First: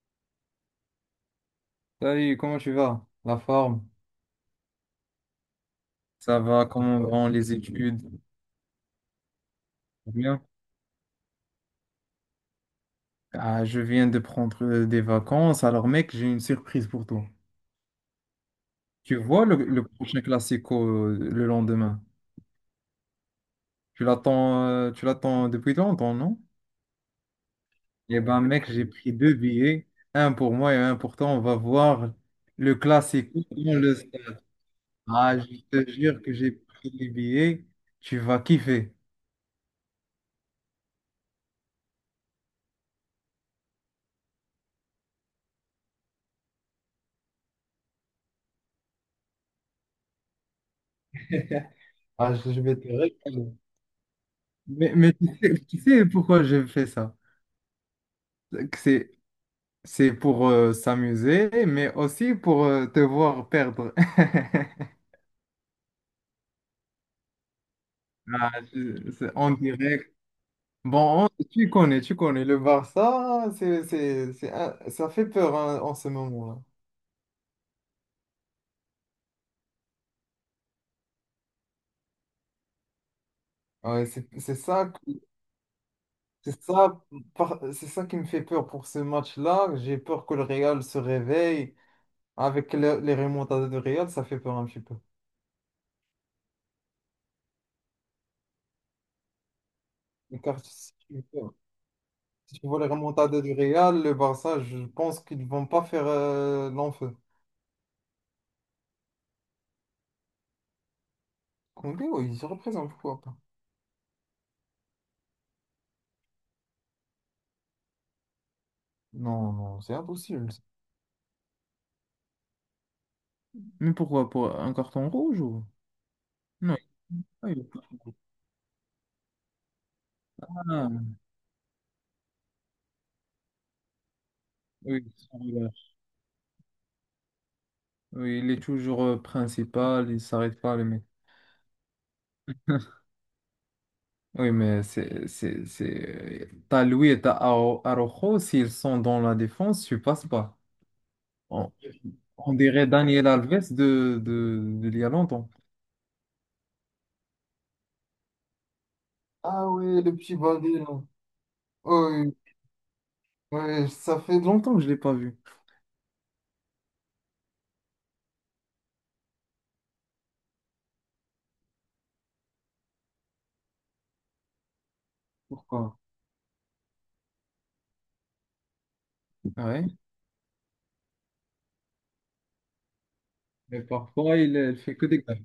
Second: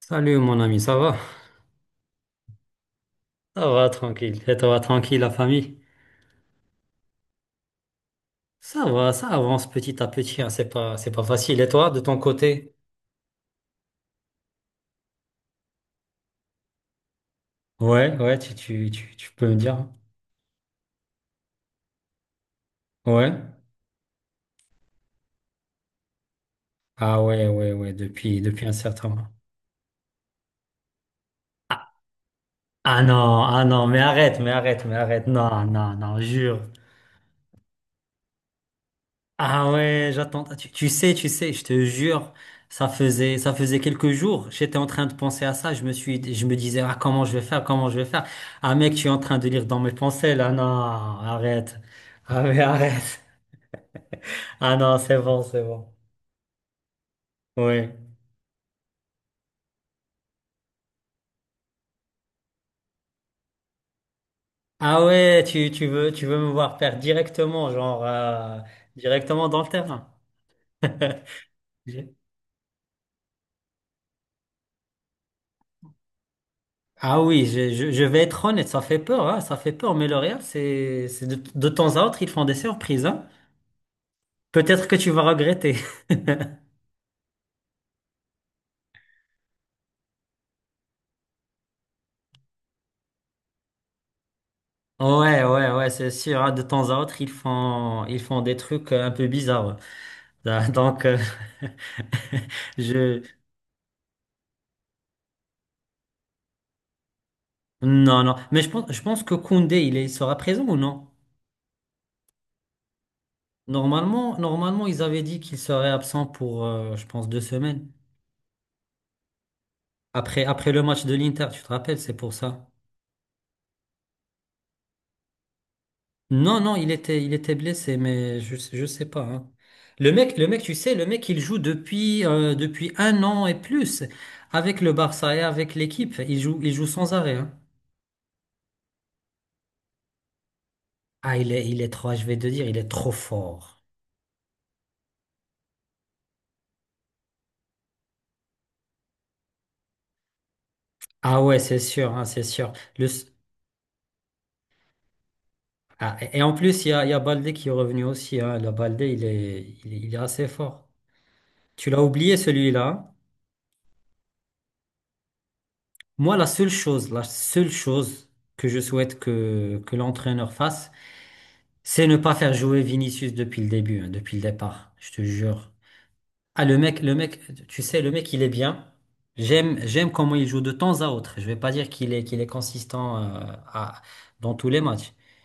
Salut mon ami, ça va? Salut, comment tu vas? La Ça forme? va, tranquille. Et toi, tranquille, la famille? Ça va, comment vont les études? Ça va, ça avance petit à petit, Bien. hein. C'est pas facile. Et toi, de ton côté? Ah, je viens de prendre des vacances, alors mec, j'ai une surprise pour toi. Ouais, ouais, tu, tu, tu, Tu tu vois peux me dire. le prochain classico le lendemain? Ouais. Tu tu l'attends depuis longtemps, non? Ah ouais, ouais, ouais, Eh depuis, ben depuis mec, un j'ai certain pris moment. deux billets, un pour moi et un pour toi. On va voir le Ah classico non, ah dans non, le mais arrête, stade. mais arrête, mais arrête. Ah, je Non, te non, non, jure que j'ai jure. pris les billets, tu vas kiffer. Ah ouais, j'attends. Ah, tu sais, je te jure, ça faisait quelques jours. J'étais en train de penser à ça. Je me disais, ah, comment je vais faire, comment je vais faire. Ah mec, tu es en train de lire dans mes pensées là. Non, arrête. Ah, Ah je mais je vais te arrête. régaler. Ah Mais, non, mais c'est tu bon, sais, c'est tu bon. sais pourquoi j'ai fait ça? Oui. que C'est, c'est pour s'amuser, mais aussi pour te voir perdre. Ah ouais, tu veux me voir faire directement, genre Ah, c'est directement en dans le terrain. direct. Bon, tu connais, J'ai- tu connais. Le Barça, c'est ça fait peur hein, en ce moment-là. Ah oui, je vais être honnête, ça fait peur, hein, ça fait peur. Mais le Real, c'est de temps à autre, ils font des surprises, hein. Ouais, c'est Peut-être ça, que tu vas regretter. c'est ça, c'est ça qui me fait peur pour ce match-là. J'ai peur que le Real se réveille. Avec les remontades de Real, ça fait peur un petit peu. Ouais, ouais, ouais, c'est sûr, hein. De temps à autre, ils font des trucs un peu bizarres. Car Donc, Si tu vois les je, remontades du Real, le Barça, je pense qu'ils vont pas faire l'enfeu. non, non. Mais je pense que Koundé, il est, il sera présent ou non? Koundé, oui, il se représente, pourquoi pas? Normalement, normalement, ils avaient dit qu'il serait absent pour, je pense, 2 semaines. Non, non, c'est Après, impossible. après le match de l'Inter, tu te rappelles, c'est pour ça. Mais pourquoi? Pour un carton rouge ou? Non, Non. non, il était il- blessé, il- mais je sais pas, hein. Le mec, tu sais, le Ah, mec, il joue depuis, depuis 1 an et plus avec le oui, Barça sans et avec relâche. l'équipe. Il joue sans arrêt, hein. Oui, il est toujours principal, il s'arrête pas, le mec. Ah, il est trop, je vais te dire, il est trop fort. Oui, mais T'as Louis et t'as Araujo, s'ils sont dans la défense, tu passes pas. Ah ouais, On, c'est sûr, hein, c'est on sûr. dirait Le, s- Daniel Alves de il y a longtemps. ah, et en plus, il y a Baldé qui est revenu aussi. Hein. Le Baldé, il est, Ah il est, oui, il le est petit assez bandit, là. fort. Tu l'as Oui, oublié celui-là, hein. oui, ça fait longtemps que je ne l'ai pas vu. Moi, la seule chose que je souhaite que l'entraîneur fasse, c'est ne pas faire jouer Vinicius depuis le début, hein, depuis le départ, je te jure. Pourquoi? Ah, le mec, tu sais, le mec, il est bien. Ah J'aime, ouais. j'aime comment il joue de temps à autre. Je vais pas dire qu'il est consistant, Mais à- parfois, dans tous il les fait que matchs. des gaffes.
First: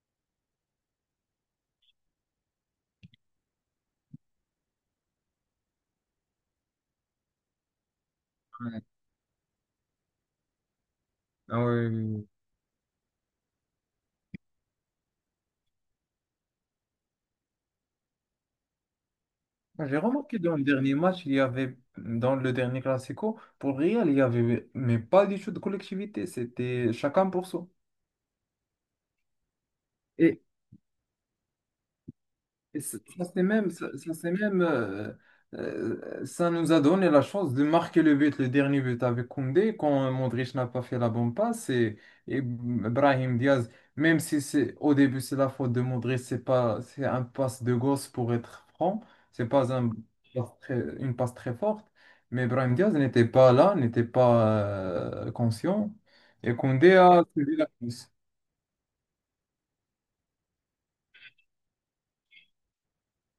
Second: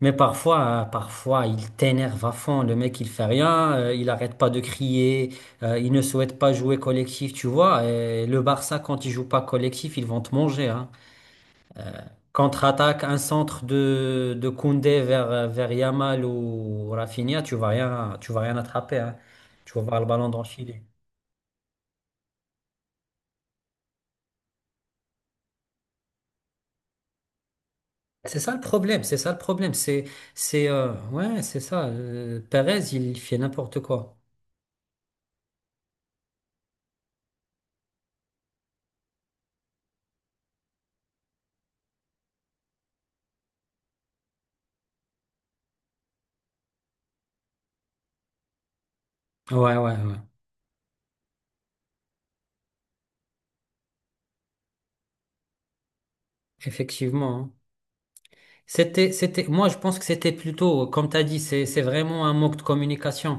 Mais parfois, parfois, il t'énerve à fond. Le mec, il fait rien, il arrête pas de crier, il ne souhaite pas jouer collectif, tu vois. Et le Barça, Ouais. quand il joue pas collectif, ils vont te manger, hein. Ah ouais, oui, oui. Contre-attaque, un centre de Koundé vers Yamal ou Rafinha, tu vas rien attraper, hein. Tu vas Ah, j'ai voir le ballon remarqué dans le dans le filet. dernier match, il y avait, dans le dernier Classico, pour le Real, il y avait, mais pas du tout de collectivité, c'était chacun pour soi. C'est ça le problème, c'est ça le problème. C'est ça. Perez, Et il fait c'est même, n'importe quoi. c'est même ça nous a donné la chance de marquer le but, le dernier but avec Koundé, quand Modric n'a pas fait la bonne passe, et Brahim Diaz, même si c'est au début c'est la faute de Modric, c'est pas, c'est un passe de gosse pour être franc, c'est pas Ouais, un, ouais, ouais. Une passe très forte, mais Brahim Diaz n'était pas là, n'était pas conscient, et Koundé a Effectivement, hein. suivi la course. Moi, je pense que c'était plutôt, comme tu as dit, c'est vraiment un manque de communication.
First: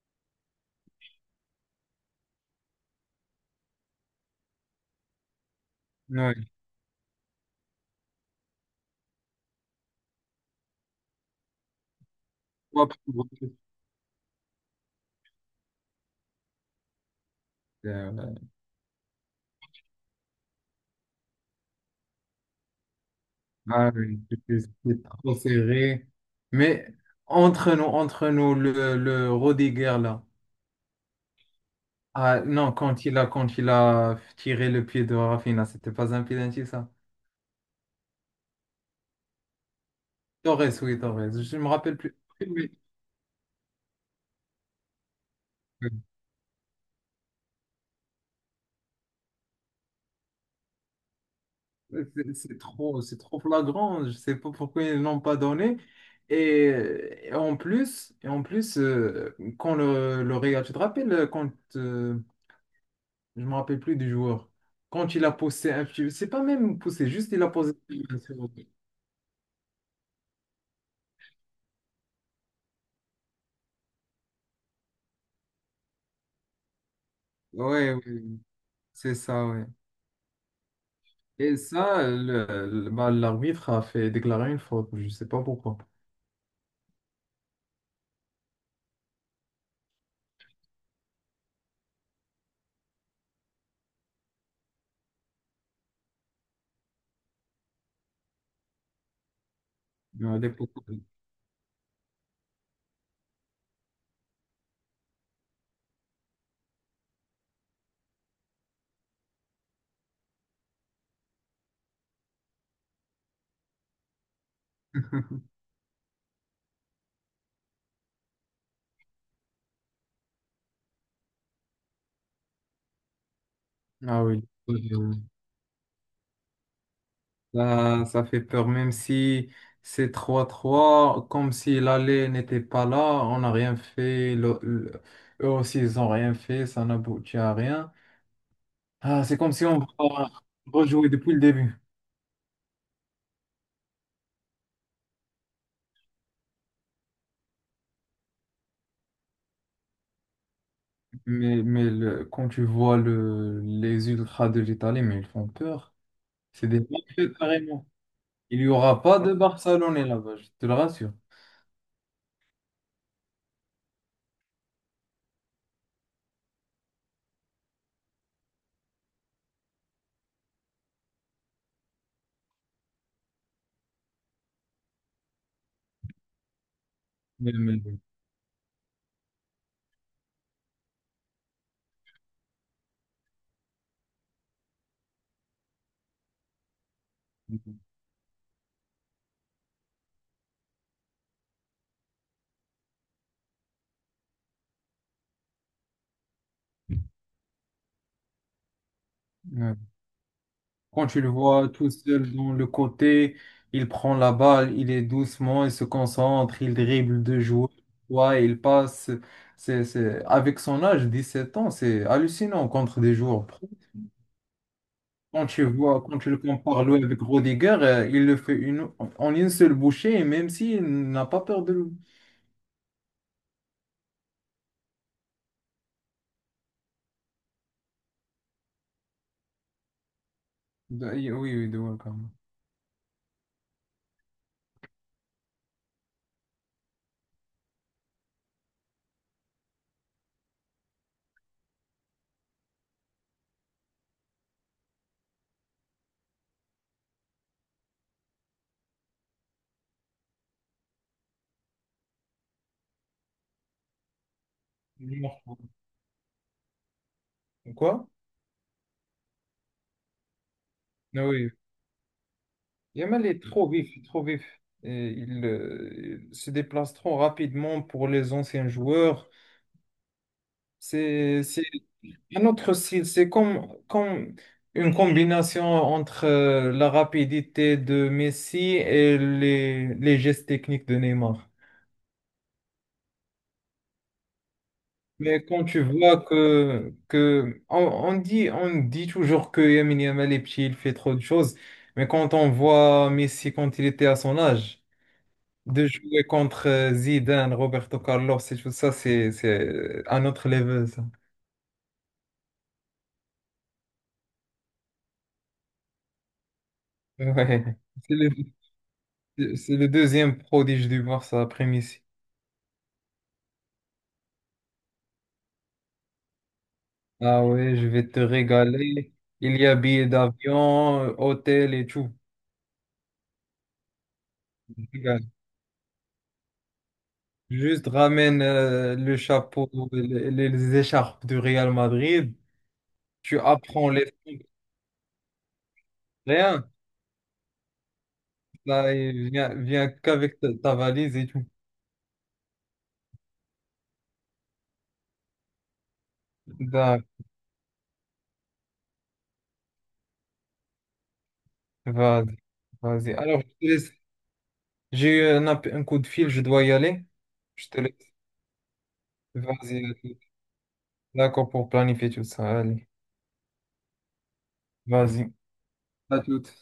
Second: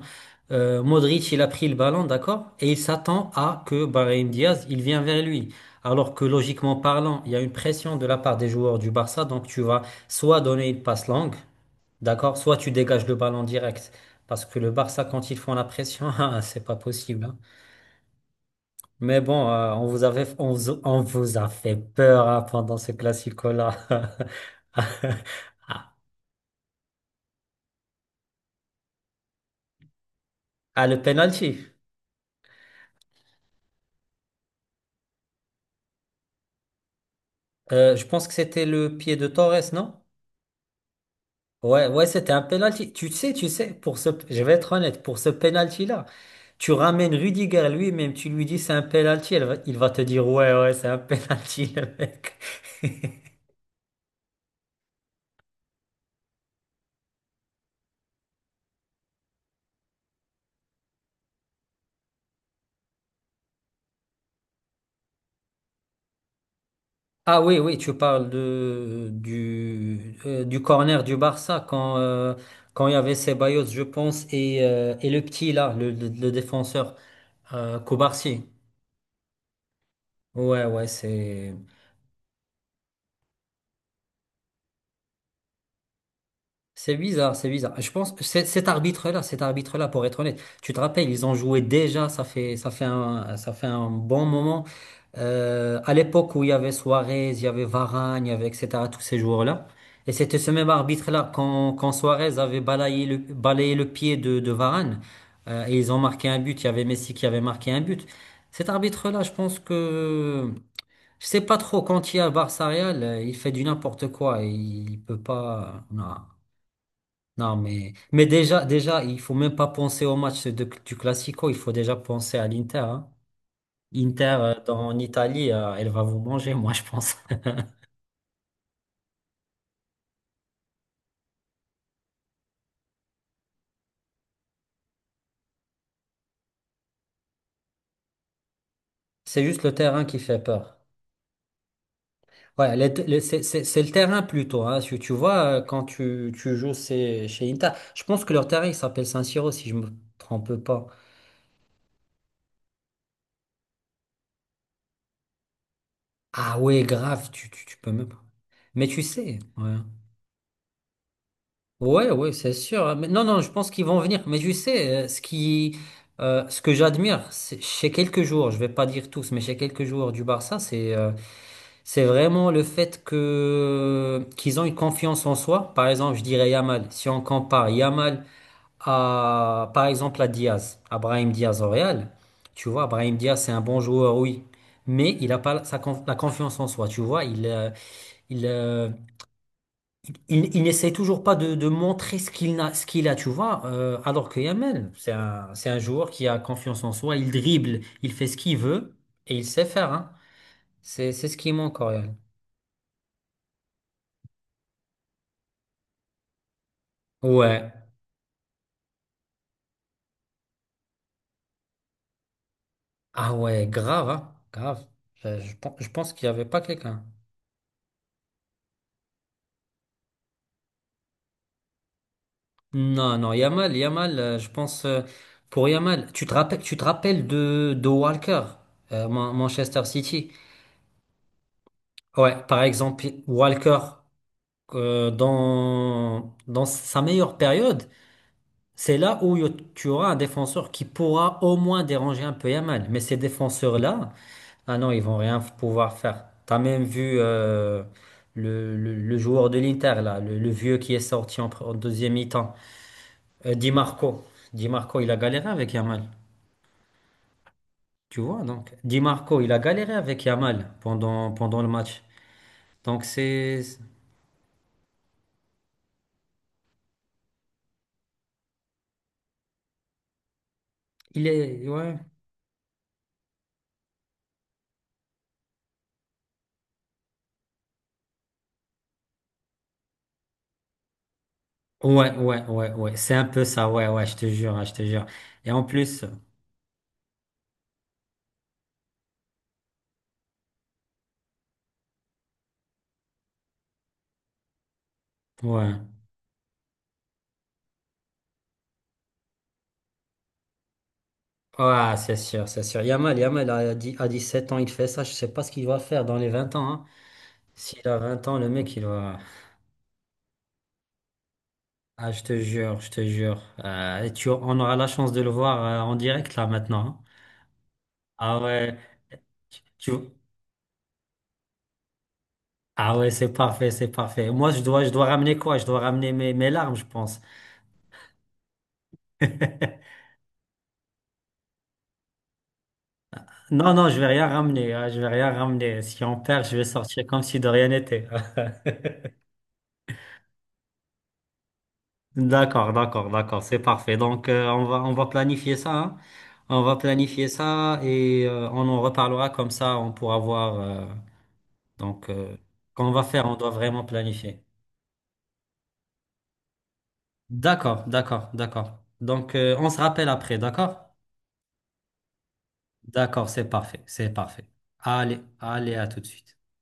Modric, il a pris le ballon, d'accord? Et il s'attend à que Brahim Diaz, il vient vers lui. Alors que Oui. logiquement parlant, il y a une pression de la part des joueurs du Barça, donc tu vas soit donner une passe longue, d'accord? Soit tu dégages le ballon direct. Parce que le Barça, quand ils font la pression, ah, c'est pas possible, hein. Euh, Mais bon, on vous avait, on vous a fait peur, hein, pendant ce classico-là. Ah oui, c'était trop serré. Mais entre nous, le Rodiger là. Ah, le penalty. Ah non, quand quand il a tiré le pied de Rafinha, c'était pas un penalty ça. Je pense que c'était le pied de Torres, non? Torres, oui, Torres. Je me Ouais, rappelle ouais, plus. c'était un Oui, penalty. Tu sais, je vais être honnête, pour ce penalty-là, oui. tu ramènes Rudiger lui-même, tu lui dis c'est un penalty, il va te dire ouais, ouais, c'est un penalty, le mec. C'est c'est trop flagrant. Je sais pas pourquoi ils l'ont pas donné. Et en plus, quand le Real, tu te rappelles quand euh, je me rappelle plus du joueur. Quand il a poussé un petit... C'est pas même poussé, juste Ah il a oui, posé... oui, tu parles de du corner du Barça quand quand il y avait Ceballos, je pense, et et le petit là, le défenseur Ouais, ouais, Cubarsí. c'est ça, ouais. Ouais, ouais, c'est. Et ça, bah, l'arbitre a fait déclarer une faute, je sais pas pourquoi. C'est bizarre, c'est bizarre. Je pense que c'est- cet arbitre-là, pour être honnête, tu te rappelles, ils ont joué déjà, ça fait un bon moment. À l'époque où il y avait Suarez, il y avait Varane, il y avait etc., tous ces joueurs-là. Et Mais c'était à ce même l'époque, arbitre-là, quand Suarez avait balayé balayé le pied de Varane, et ils ont marqué un but, il y avait Messi qui avait marqué un but. Cet arbitre-là, je sais pas trop, quand il y a Barça-Real, il fait du n'importe quoi, et il peut pas, non. Non, mais déjà, déjà, il faut même pas penser du Classico, il faut déjà penser à l'Inter, hein. Ah Inter, oui, en Euh, Italie, elle va vous manger, moi, je pense. ça, ça fait peur, même si c'est 3-3 comme si l'aller n'était pas là, on n'a rien fait, eux aussi ils n'ont rien fait, ça n'aboutit à rien. Ah, c'est C'est comme juste si le on terrain qui va fait peur. rejouer depuis le début. Ouais, c'est le terrain plutôt. Hein. Tu vois, quand tu joues chez Inter, je pense que leur terrain, il s'appelle San-Siro, si je me trompe pas. Mais quand tu vois les ultras de l'Italie, mais ils font peur. Ah C'est des ouais, mafieux grave, tu carrément. peux même pas. Il n'y Mais tu aura pas de sais, ouais. Barcelonais là-bas, je te le rassure. Ouais, ouais, c'est sûr, hein. Mais non, non, je pense qu'ils vont venir. Mais je sais, ce que j'admire chez quelques joueurs, je vais pas dire tous, mais chez quelques joueurs du Barça, c'est vraiment le fait que qu'ils ont une confiance en soi. Par exemple, je dirais Yamal. Si on Mais- compare mais- Yamal à, par exemple, à Diaz, à Brahim Diaz au Real, tu vois, Brahim Diaz, c'est un bon joueur, oui, mais il a pas la confiance en soi. Tu vois, il, euh, il n'essaie toujours pas de montrer ce qu'il a, tu vois. Alors que Yamal, c'est un joueur qui a confiance en soi, il dribble, il fait ce qu'il veut et il sait ouais. faire, hein. Quand tu le C'est ce qui vois manque, tout Auriel. seul dans le côté, il prend la balle, il est doucement, il se concentre, il dribble deux joueurs, Ouais. ouais, il passe. C'est... Avec son âge, 17 ans, c'est hallucinant contre des Ah joueurs. ouais, grave, hein. Grave. Quand tu Je vois, pense quand qu'il tu n'y le avait pas compares quelqu'un. lui avec Rodiger, il le fait une, en une seule bouchée, et même s'il n'a pas peur Non, non, Yamal, Yamal, pour Yamal, tu te rappelles de Walker, Manchester City. Oui, oui, de Welcome. Ouais, par exemple, Walker. Dans sa meilleure période, c'est là où y- tu auras un défenseur qui pourra au moins déranger un peu Yamal. Mais ces défenseurs-là, ah non, ils vont rien pouvoir faire. T'as même vu le joueur de l'Inter, là, le vieux qui est sorti en deuxième mi-temps, Di Marco. Di Marco, il a Il marche galéré pas. avec Yamal. Quoi? Tu vois, donc, Di Marco, il a galéré avec Yamal Ah oui. pendant le match. Donc, Yamal est c'est, trop vif, trop vif. Et il se déplace trop rapidement pour les anciens joueurs. il C'est est, ouais. un autre style. C'est comme une combination entre la rapidité de Messi et les gestes techniques de Neymar. Ouais, ouais, ouais, ouais. C'est un peu ça, ouais, ouais, je te jure, ouais, je te jure. Mais Et en quand tu plus, vois que on dit toujours que Lamine Yamal est petit, il fait trop de choses, mais quand on voit Messi quand il était à son âge, ouais. de jouer contre Zidane, Roberto Carlos et tout ça, c'est un autre level, ça. Ouais, c'est sûr, c'est sûr. Yamal à 7 ans, il fait ça. Je sais pas ce qu'il va faire dans les 20 ans, hein. Ouais. S'il a C'est 20 ans, le mec, il va. c'est le deuxième prodige du Barça après Messi. Ah, je te jure, je te jure. Et on aura la chance de le voir en direct là maintenant, hein. Ah ouais, je vais te Ah ouais, régaler. Il tu, y a billets tu- d'avion, hôtel et tout. ah ouais, c'est parfait, c'est parfait. Moi, je dois ramener quoi? Je dois ramener mes larmes, je pense. Juste ramène le chapeau, les écharpes du Real Madrid. Tu Non, non, apprends je vais les rien trucs, ramener, hein, je vais rien ramener. Si on perd, je vais rien. sortir comme si de rien n'était. Là, et viens, viens qu'avec ta valise et tout. D'accord, d'accord, d'accord, c'est parfait. Donc, on va planifier ça, hein. On va D'accord, planifier ça et on en reparlera comme ça, on pourra voir. Donc, euh, vas-y. qu'on va Vas-y. faire, on Alors, je doit te vraiment laisse. planifier. J'ai eu un, un coup de fil, je dois y aller. Je te D'accord, laisse. d'accord, d'accord. Donc, on se Vas-y. À rappelle toute. après, d'accord? D'accord pour planifier tout ça. Allez, D'accord, c'est parfait, c'est parfait. Allez, vas-y. allez, à tout de À suite. toute.